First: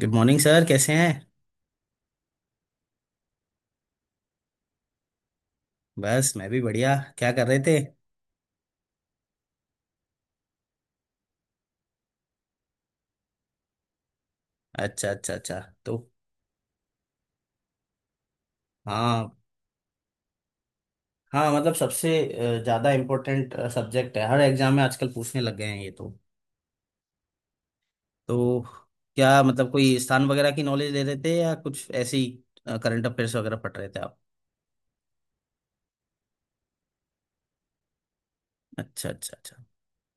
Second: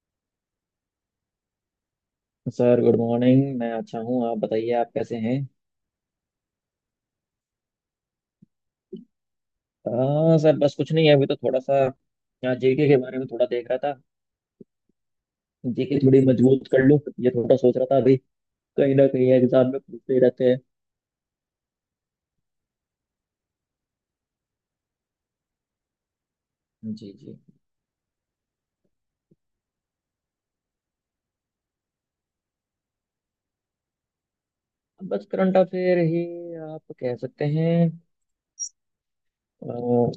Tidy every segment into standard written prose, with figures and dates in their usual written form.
Good morning sir, कैसे हैं। Sir good morning. मैं अच्छा हूँ, आप बताइए, आप कैसे हैं? बस, मैं भी बढ़िया। क्या कर रहे थे। हाँ सर, बस कुछ नहीं है, अभी तो थोड़ा सा यहाँ जीके के बारे में थोड़ा देख रहा था। अच्छा, अच्छा, अच्छा। तो। जीके थोड़ी मजबूत कर लूँ, ये थोड़ा सोच रहा था अभी। कहीं ना हाँ, कहीं एग्जाम में पूछते ही रहते हैं। हाँ, मतलब सबसे ज़्यादा इम्पोर्टेंट सब्जेक्ट है हर एग्जाम में। आजकल पूछने लग गए हैं ये तो। जी जी। तो क्या मतलब कोई स्थान वगैरह की नॉलेज ले रहे थे, या कुछ ऐसी करंट अफेयर्स वगैरह पढ़ रहे थे आप। बस करंट अफेयर ही आप कह सकते हैं। अच्छा, अच्छा, अच्छा। अ,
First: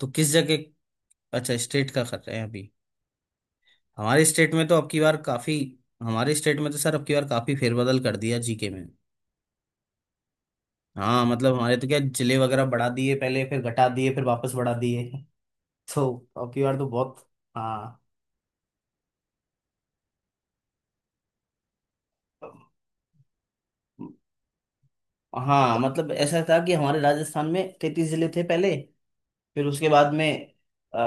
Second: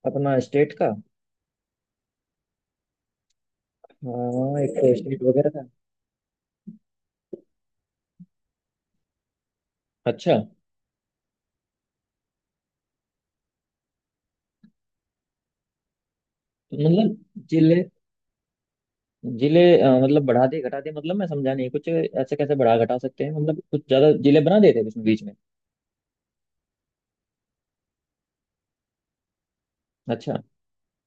तो किस अपना स्टेट जगह। का। अच्छा, स्टेट का कर रहे हैं अभी। हमारे स्टेट हाँ, में तो एक अब तो की बार स्टेट वगैरह काफ़ी का। हमारे स्टेट में तो सर अब की बार काफ़ी फेरबदल कर दिया जीके में। अच्छा। हाँ, मतलब हमारे तो क्या, जिले वगैरह बढ़ा दिए पहले, फिर घटा दिए, फिर वापस बढ़ा दिए। तो अब की बार तो मतलब बहुत। जिले, हाँ। जिले मतलब बढ़ा दिए घटा दिए, मतलब मैं समझा नहीं, कुछ ऐसे कैसे बढ़ा घटा सकते हैं? मतलब कुछ ज्यादा जिले बना देते हैं बीच में बीच में। हाँ, मतलब ऐसा था कि हमारे राजस्थान में 33 जिले थे पहले। फिर उसके बाद में अच्छा अ,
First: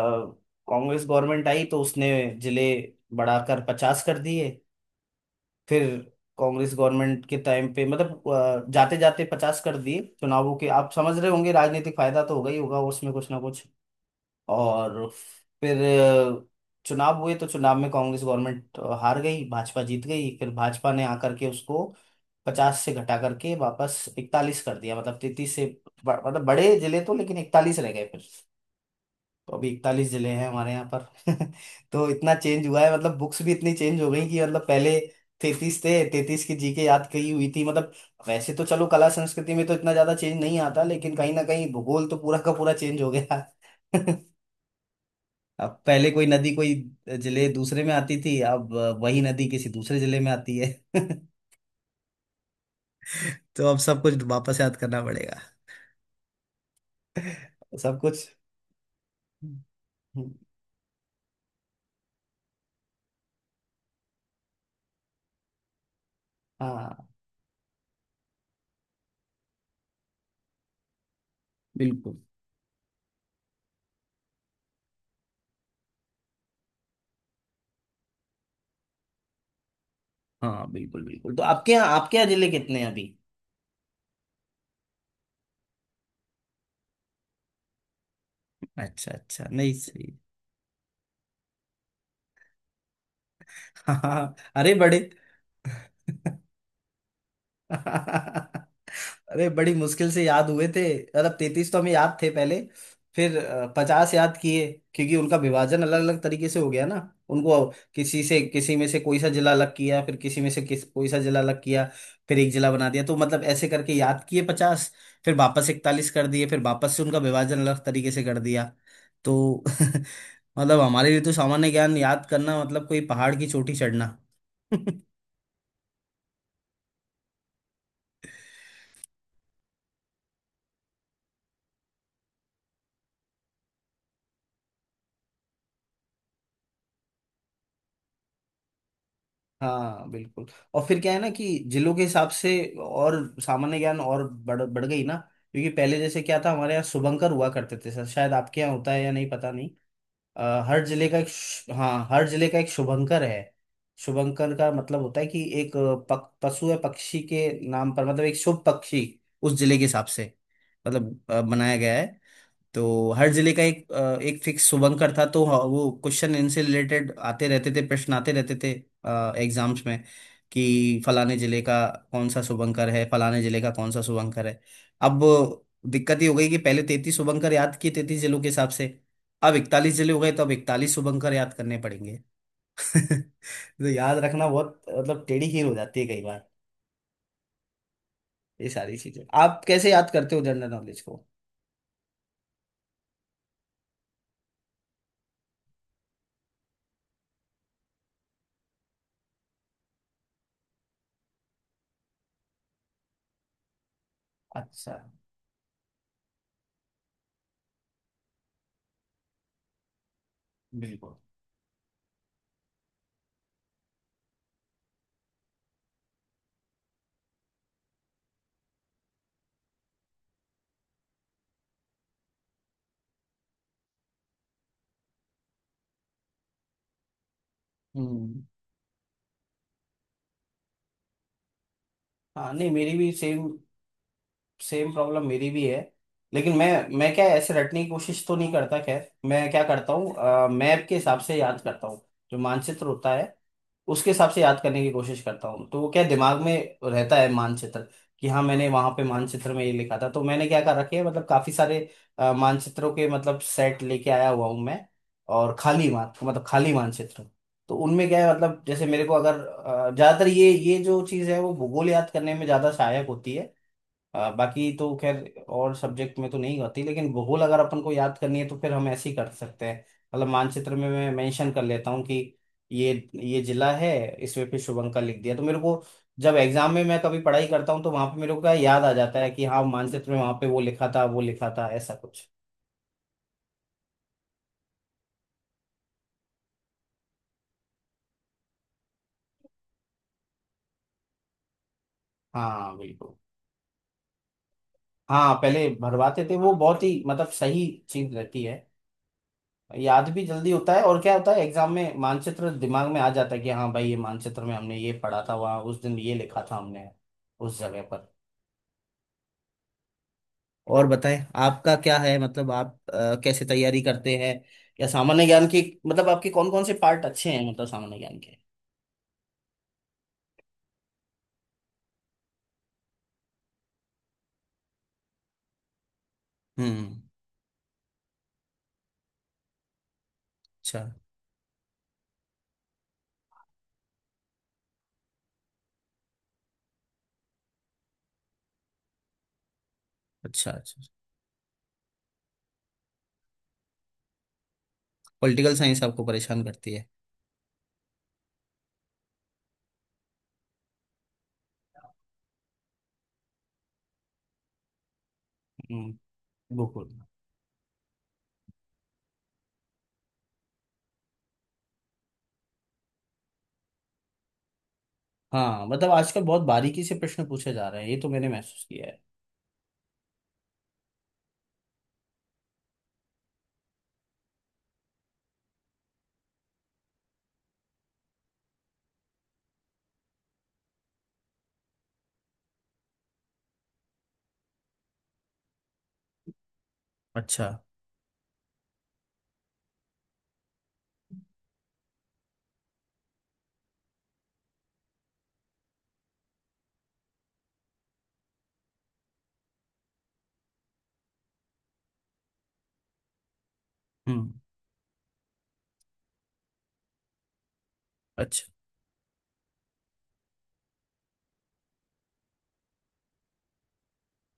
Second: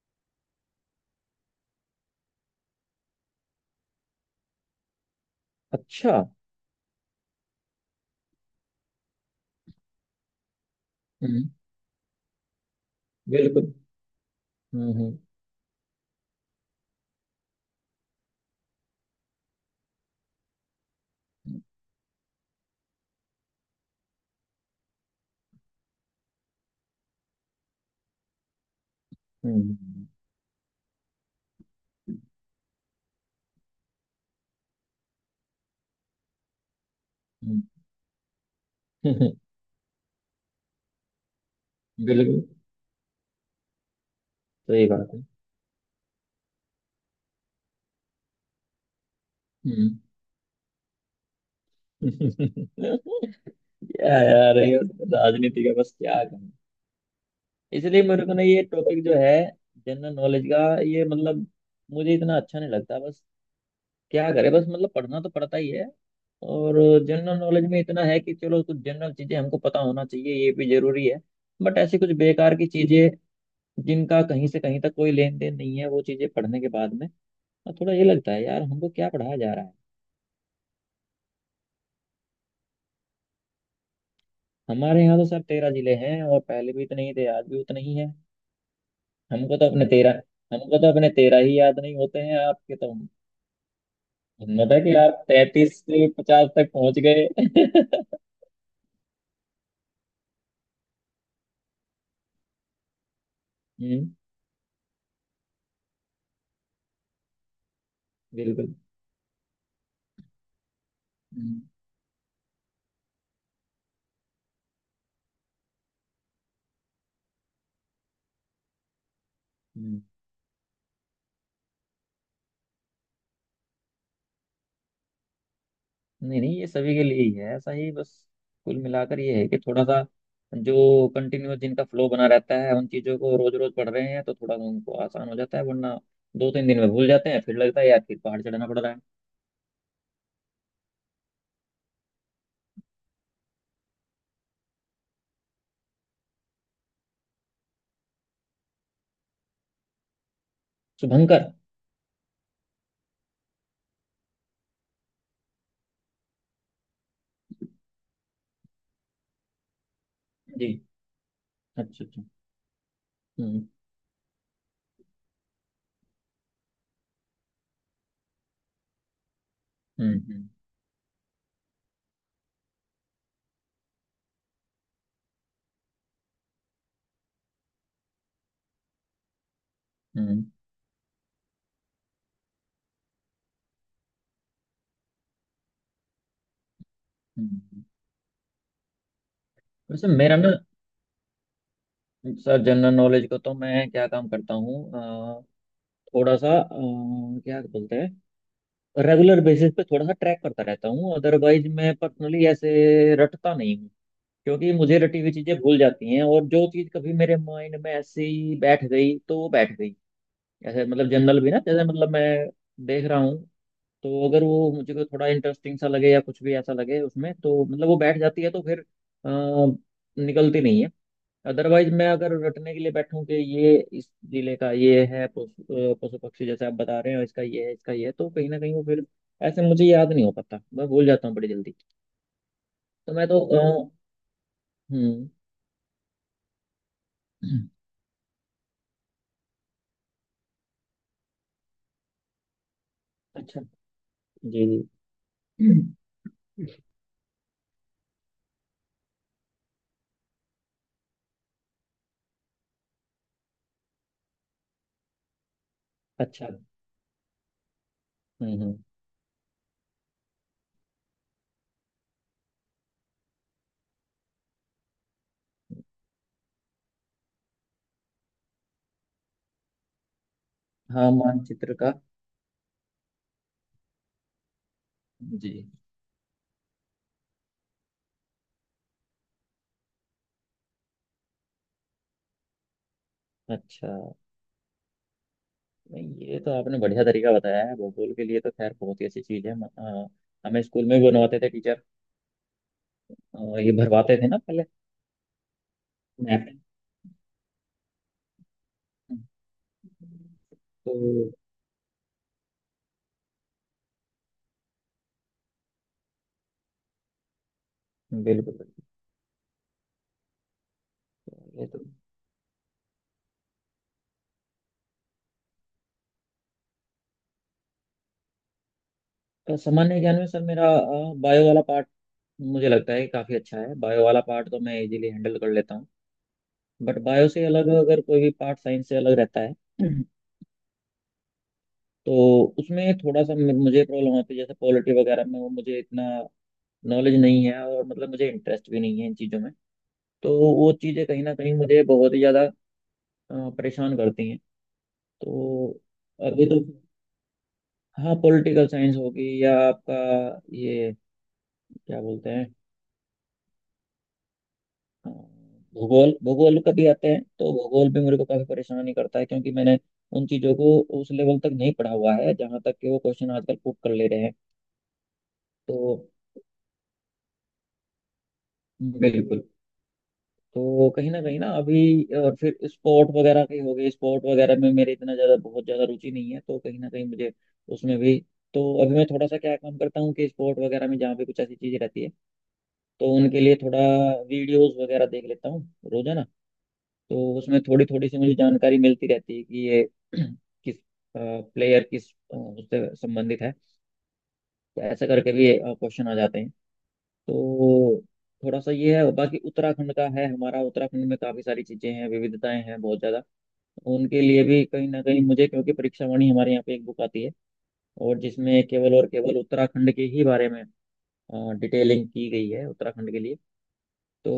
कांग्रेस गवर्नमेंट आई तो उसने जिले बढ़ाकर 50 कर दिए। फिर अच्छा। कांग्रेस गवर्नमेंट के टाइम पे मतलब जाते जाते 50 कर दिए चुनावों के। आप समझ रहे हम्म, होंगे, राजनीतिक फायदा तो होगा ही होगा उसमें कुछ ना कुछ। बिल्कुल। और हम्म। फिर अ, चुनाव हुए, तो चुनाव में कांग्रेस गवर्नमेंट हार गई, भाजपा जीत गई। फिर भाजपा ने आकर के उसको 50 से घटा करके वापस 41 कर दिया, मतलब 33 से मतलब बड़े जिले तो, लेकिन 41 रह गए फिर। तो हम्म। अभी 41 जिले हैं हमारे यहाँ पर। तो इतना चेंज हुआ है, मतलब बुक्स भी इतनी चेंज हो गई कि मतलब पहले 33 थे, 33 की जीके याद कही हुई थी मतलब। वैसे तो चलो, कला हम्म, संस्कृति में तो इतना ज्यादा चेंज नहीं आता, लेकिन कहीं ना कहीं भूगोल तो पूरा बिल्कुल, का पूरा चेंज हो गया। सही बात है। अब पहले कोई नदी कोई जिले दूसरे में आती थी, अब वही नदी किसी हम्म। दूसरे जिले में आती है। क्या तो अब सब कुछ यार वापस याद ये करना पड़ेगा। राजनीति का बस क्या कहूँ। सब इसलिए मेरे कुछ। को ना ये टॉपिक जो है, जनरल नॉलेज का ये, मतलब मुझे इतना अच्छा नहीं लगता। बस क्या करे, बस मतलब पढ़ना तो पड़ता ही है। और हाँ, जनरल नॉलेज में इतना है कि चलो कुछ जनरल चीजें हमको पता होना चाहिए, ये भी जरूरी है। बट ऐसी कुछ बिल्कुल। बेकार की चीजें जिनका कहीं से कहीं तक कोई लेन देन नहीं है, वो चीजें पढ़ने के बाद में और थोड़ा ये लगता है यार हमको क्या पढ़ाया जा रहा है। हाँ, बिल्कुल, बिल्कुल। तो आपके यहाँ, जिले कितने हैं अभी। हमारे यहाँ तो सर 13 जिले हैं, और पहले भी इतने ही थे, आज भी उतने ही हैं। अच्छा, अच्छा। हमको तो नहीं, अपने सही। 13, हमको तो अपने तेरह ही याद नहीं होते हैं, आपके तो हाँ, हाँ, हिम्मत अरे है कि बड़े। आप 33 से 50 तक पहुंच गए। अरे, बड़ी मुश्किल से याद हुए थे। मतलब 33 तो हमें याद थे पहले। फिर हम्म, 50 याद किए। क्योंकि उनका विभाजन अलग अलग तरीके से हो गया ना। उनको किसी से बिल्कुल। किसी में से कोई सा जिला अलग किया, फिर किसी में से किस कोई सा जिला अलग हम्म। किया। फिर एक जिला बना दिया, तो मतलब ऐसे करके याद किए 50। फिर वापस 41 कर दिए, फिर वापस से उनका विभाजन अलग तरीके से कर दिया। तो हम्म। मतलब हमारे लिए तो सामान्य ज्ञान याद करना मतलब कोई पहाड़ की चोटी चढ़ना। नहीं नहीं, ये सभी के लिए ही है ऐसा ही। बस कुल मिलाकर ये है कि थोड़ा सा जो कंटिन्यूस जिनका फ्लो बना रहता है, उन चीज़ों को रोज रोज पढ़ रहे हैं तो थोड़ा सा उनको आसान हो जाता है, वरना दो तीन दिन में भूल जाते हैं, फिर लगता है यार फिर पहाड़ चढ़ना पड़ रहा है। हाँ, बिल्कुल। और फिर क्या है ना कि जिलों के हिसाब से, और सामान्य ज्ञान और बढ़ बढ़ गई ना। क्योंकि पहले जैसे क्या था, हमारे यहाँ शुभंकर हुआ करते थे सर। शायद आपके यहाँ होता है या नहीं, पता नहीं। हर जिले का एक शुभंकर। हाँ, हर जिले का एक शुभंकर है। शुभंकर का मतलब होता है कि एक पशु या पक्षी के नाम पर, मतलब एक शुभ पक्षी उस जिले के हिसाब से, जी। मतलब बनाया गया अच्छा है। अच्छा। तो हर जिले का हम्म। एक एक फिक्स शुभंकर था, तो वो क्वेश्चन इनसे रिलेटेड आते रहते थे, प्रश्न आते रहते थे एग्जाम्स में। हम्म। हम्म। कि फलाने जिले का कौन सा शुभंकर है, फलाने जिले का कौन सा शुभंकर है। अब दिक्कत ये हो गई कि पहले 33 शुभंकर याद किए 33 जिलों के हिसाब से। अब 41 जिले हो गए, तो हम्म। अब 41 शुभंकर याद करने पड़ेंगे। तो याद रखना बहुत, मतलब टेढ़ी खीर हो जाती है कई बार। हम्म। ये सारी चीजें आप कैसे वैसे याद करते मेरा हो, ना, जनरल नॉलेज को। सर जनरल नॉलेज को तो मैं क्या काम करता हूँ, अ, थोड़ा सा, क्या बोलते हैं, रेगुलर बेसिस पे थोड़ा सा ट्रैक करता रहता हूँ। अदरवाइज मैं पर्सनली ऐसे रटता नहीं हूँ, क्योंकि अच्छा। मुझे रटी हुई चीजें भूल जाती हैं, और जो चीज कभी मेरे माइंड में ऐसे ही बैठ गई तो वो बैठ गई। ऐसे मतलब बिल्कुल। जनरल भी ना, जैसे मतलब मैं देख रहा हूँ, तो अगर वो मुझे को थोड़ा इंटरेस्टिंग सा लगे या कुछ भी ऐसा लगे उसमें, तो मतलब वो बैठ जाती है, तो फिर अ, निकलती नहीं है। अदरवाइज मैं अगर रटने के लिए बैठूं कि ये इस जिले का ये है पशु, पशु पक्षी, जैसे आप बता रहे हो इसका ये है इसका ये है, तो हम्म। कहीं ना कहीं वो फिर ऐसे मुझे याद नहीं हो पाता, मैं भूल जाता हूँ बड़ी जल्दी। हाँ, नहीं, मेरी भी तो मैं तो सेम अ, सेम प्रॉब्लम हम्म। मेरी भी है। लेकिन मैं क्या ऐसे रटने की कोशिश तो नहीं करता। खैर, मैं क्या करता हूँ, मैप के हिसाब से याद करता हूँ। जो मानचित्र होता है, अच्छा। उसके हिसाब से याद जी करने जी। की कोशिश करता हूँ। तो वो क्या दिमाग में रहता है, मानचित्र। कि हाँ, मैंने वहां पे मानचित्र में ये लिखा था। तो मैंने क्या कर रखे है, मतलब काफी सारे मानचित्रों के मतलब सेट लेके आया हुआ हूँ मैं। और खाली मान मतलब अच्छा। खाली मानचित्र। तो उनमें क्या है, हम्म। मतलब हम्म। जैसे मेरे को अगर ज्यादातर ये जो चीज है वो भूगोल याद करने में ज्यादा सहायक होती है। बाकी तो खैर, और सब्जेक्ट में तो नहीं होती, लेकिन भूगोल अगर अपन को याद करनी है तो फिर हम ऐसे ही कर सकते हैं। मतलब मानचित्र में मैं हाँ मेंशन कर मानचित्र लेता का। हूँ कि ये ये जिला है, इसमें फिर शुभंकर लिख दिया, तो जी। मेरे को जब एग्जाम में मैं कभी पढ़ाई करता हूँ तो वहां पे मेरे को क्या याद आ जाता है कि हाँ, मानचित्र में वहां पे वो लिखा था, वो लिखा था, ऐसा कुछ। अच्छा, नहीं ये तो आपने बढ़िया तरीका बताया है भूगोल के लिए, तो खैर बहुत ही अच्छी चीज है। हमें स्कूल में भी बनवाते थे टीचर, हाँ, बिल्कुल। ये भरवाते थे ना पहले। हाँ, पहले भरवाते थे, मैप वो बहुत ही मतलब सही चीज रहती है। याद भी जल्दी होता है, तो और क्या होता है, एग्जाम में मानचित्र दिमाग में आ जाता है कि हाँ भाई, ये मानचित्र में हमने ये पढ़ा था, वहाँ उस दिन ये लिखा था हमने उस जगह पर। बिल्कुल और बताएं, आपका बिल्कुल क्या ये। है, मतलब आप कैसे तैयारी करते हैं, या सामान्य ज्ञान की, मतलब आपके कौन कौन से पार्ट अच्छे हैं मतलब सामान्य ज्ञान के। तो सामान्य ज्ञान में सर मेरा बायो वाला पार्ट मुझे लगता है काफ़ी अच्छा है, बायो वाला पार्ट तो मैं इजीली हैंडल कर लेता हूँ। बट हम्म। बायो से अलग अगर कोई भी पार्ट साइंस से अलग रहता है, अच्छा, तो उसमें थोड़ा सा मुझे प्रॉब्लम होती है, जैसे पॉलिटी वगैरह में, वो मुझे इतना नॉलेज नहीं है और मतलब मुझे इंटरेस्ट भी नहीं है इन चीज़ों में, तो अच्छा, वो अच्छा। चीज़ें कहीं ना कहीं मुझे बहुत ही ज़्यादा परेशान करती हैं। पॉलिटिकल तो साइंस आपको परेशान अभी तो, करती है। हाँ पॉलिटिकल साइंस होगी या आपका ये, क्या बोलते हैं, अ, हम्म, भूगोल, भूगोल कभी बिल्कुल। आते हैं तो भूगोल भी मेरे को काफ़ी परेशान ही करता है, क्योंकि मैंने उन चीज़ों को उस लेवल तक नहीं पढ़ा हुआ है जहाँ तक कि वो क्वेश्चन आजकल पुट कर ले रहे हैं। हाँ, तो मतलब आजकल बहुत बारीकी से प्रश्न पूछे जा रहे हैं, ये तो मैंने महसूस किया है। बिल्कुल। तो कहीं ना अभी, फिर स्पोर्ट वगैरह के हो गए, स्पोर्ट वगैरह में मेरे इतना ज़्यादा बहुत ज़्यादा रुचि नहीं है, तो कहीं ना कहीं मुझे उसमें भी। तो अभी मैं थोड़ा सा क्या काम करता हूँ कि स्पोर्ट वगैरह में जहाँ पे कुछ ऐसी चीज़ें रहती है, तो उनके लिए थोड़ा वीडियोस वगैरह देख लेता हूँ रोजाना, तो अच्छा। उसमें थोड़ी थोड़ी सी मुझे जानकारी मिलती रहती है कि ये किस प्लेयर किस उससे संबंधित है, तो ऐसा करके भी क्वेश्चन आ जाते हैं। तो थोड़ा सा ये है, बाकी उत्तराखंड का है हमारा। उत्तराखंड में काफी सारी चीजें हैं, विविधताएं हैं बहुत ज्यादा, उनके हम्म। लिए भी कहीं ना कहीं मुझे, क्योंकि परीक्षा वाणी हमारे यहाँ पे एक बुक आती है और अच्छा, जिसमें केवल और केवल उत्तराखंड के ही बारे में डिटेलिंग की गई है, उत्तराखंड के लिए। तो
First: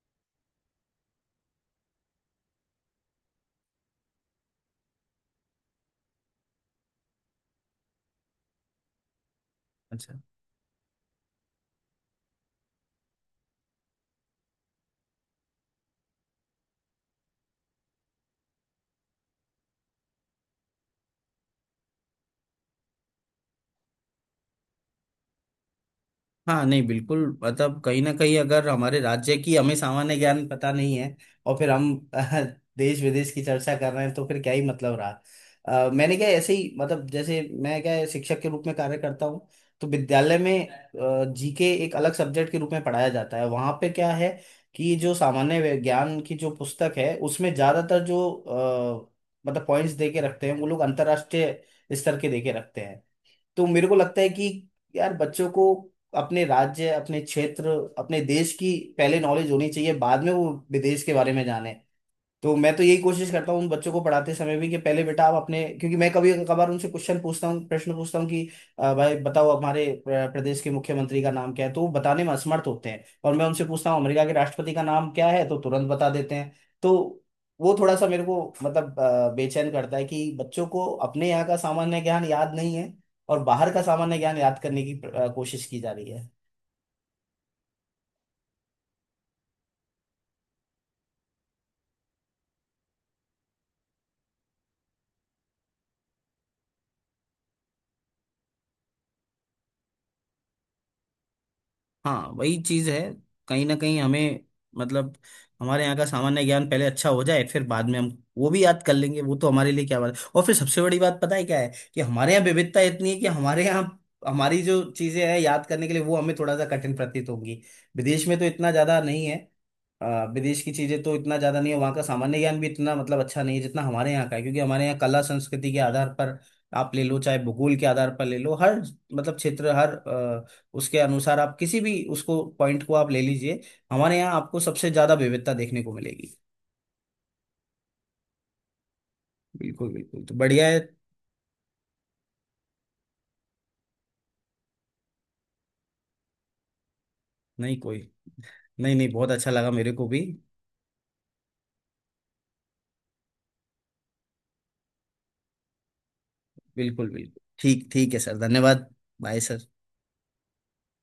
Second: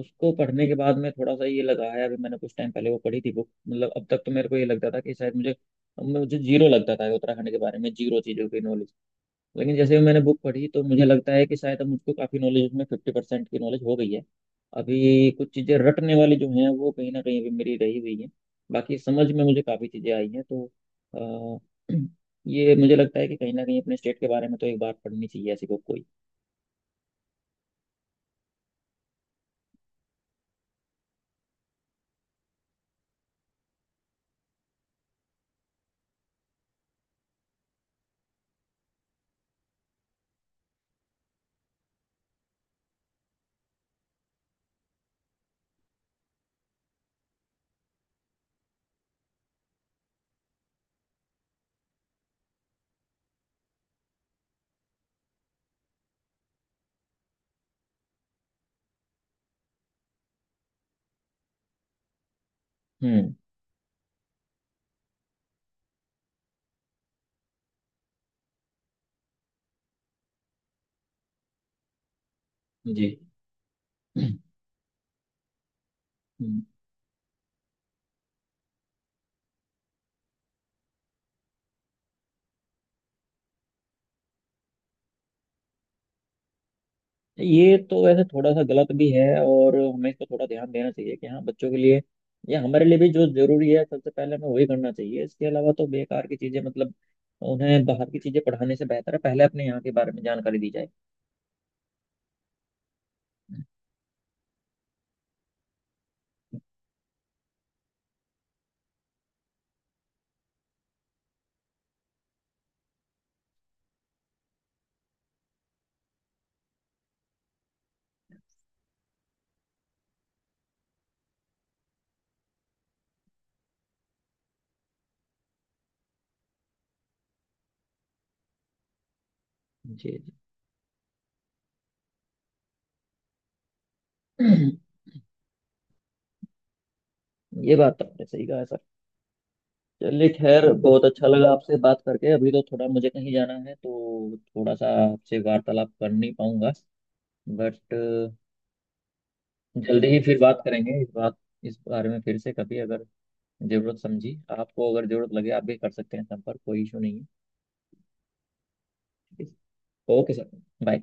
उसको पढ़ने के बाद में थोड़ा सा ये लगा है, अभी मैंने कुछ टाइम पहले वो पढ़ी थी बुक, मतलब अब तक तो मेरे को ये लगता था कि शायद मुझे, मुझे जीरो लगता था उत्तराखंड के बारे में, जीरो चीजों की नॉलेज। लेकिन जैसे अच्छा। मैंने बुक पढ़ी तो मुझे लगता है कि शायद अब मुझको काफ़ी नॉलेज, उसमें 50% की नॉलेज हो गई है। अभी कुछ चीज़ें रटने वाली जो हैं वो कहीं ना कहीं अभी मेरी रही हुई हैं, बाकी समझ में मुझे काफ़ी चीज़ें आई हैं। तो अ, ये मुझे लगता है कि कहीं ना कहीं अपने स्टेट के बारे में तो एक बार पढ़नी चाहिए ऐसी बुक कोई। हाँ, नहीं, बिल्कुल, मतलब कहीं ना कहीं अगर हमारे राज्य की हमें सामान्य ज्ञान पता नहीं है, और फिर हम देश विदेश की चर्चा कर रहे हैं, तो फिर क्या ही मतलब रहा। मैंने क्या ऐसे ही मतलब जैसे मैं क्या है, शिक्षक के रूप में कार्य करता हूँ। तो विद्यालय में जीके एक अलग सब्जेक्ट के रूप में पढ़ाया जाता है, वहाँ पे क्या है कि जो सामान्य ज्ञान की जो पुस्तक है, उसमें ज्यादातर जो मतलब पॉइंट्स दे के रखते हैं वो लोग, अंतर्राष्ट्रीय स्तर के दे के रखते हैं। तो मेरे को लगता है कि यार बच्चों को अपने राज्य, अपने क्षेत्र, अपने देश की पहले नॉलेज होनी चाहिए, बाद में वो विदेश के बारे में जाने। तो मैं तो यही कोशिश हम्म। करता हूँ उन बच्चों को पढ़ाते समय भी कि पहले बेटा आप अपने, क्योंकि मैं कभी कभार उनसे क्वेश्चन पूछता हूँ, प्रश्न पूछता हूँ कि भाई बताओ हमारे प्रदेश के मुख्यमंत्री का नाम क्या है", तो वो बताने में असमर्थ होते हैं। जी। और मैं उनसे पूछता हूँ अमेरिका के राष्ट्रपति का नाम क्या है, तो तुरंत बता देते हैं। हम्म। तो वो थोड़ा सा मेरे को मतलब बेचैन करता है कि बच्चों को अपने यहाँ का सामान्य ज्ञान याद नहीं है, और बाहर का सामान्य ज्ञान याद करने की कोशिश की जा रही है। ये तो वैसे थोड़ा सा गलत भी है, और हमें इस पर थोड़ा ध्यान देना चाहिए कि हाँ बच्चों के लिए या हमारे लिए भी जो जरूरी है सबसे पहले हमें वही करना चाहिए। इसके अलावा तो बेकार की चीजें, मतलब उन्हें बाहर की चीजें पढ़ाने से बेहतर है पहले अपने यहाँ के बारे में जानकारी दी जाए। हाँ, वही चीज है, कहीं ना कहीं हमें, मतलब हमारे यहाँ का सामान्य ज्ञान पहले अच्छा हो जाए, फिर बाद में हम वो भी याद कर लेंगे, वो तो हमारे लिए क्या बात है। और फिर सबसे बड़ी बात पता है क्या है, कि हमारे यहाँ विविधता इतनी है कि हमारे यहाँ, हमारी जो चीजें हैं याद करने के लिए वो हमें थोड़ा सा कठिन प्रतीत होंगी। विदेश में तो इतना ज्यादा नहीं है। विदेश की चीजें तो इतना ज्यादा नहीं है, वहाँ का सामान्य ज्ञान भी इतना मतलब अच्छा नहीं है जितना हमारे यहाँ का है। क्योंकि हमारे यहाँ कला संस्कृति के आधार पर आप ले लो, चाहे भूगोल के आधार पर ले लो, हर मतलब क्षेत्र, हर जी उसके अनुसार आप किसी भी उसको पॉइंट को आप ले लीजिए, हमारे यहाँ आपको जी, सबसे ज्यादा विविधता देखने को मिलेगी। ये बात तो आपने सही कहा है सर। बिल्कुल, बिल्कुल। चलिए तो बढ़िया खैर है। बहुत अच्छा लगा आपसे बात करके, अभी तो थोड़ा मुझे कहीं जाना है, तो थोड़ा सा आपसे वार्तालाप कर नहीं पाऊंगा, नहीं बट कोई, नहीं, नहीं, बहुत अच्छा लगा मेरे को जल्दी ही भी। फिर बात करेंगे इस बात, इस बारे में फिर से कभी, अगर जरूरत समझी आपको, अगर जरूरत लगे आप भी कर सकते हैं संपर्क, कोई इशू बिल्कुल, नहीं है। बिल्कुल। ठीक ठीक है सर, धन्यवाद। बाय ठीक सर। है, ओके सर, बाय।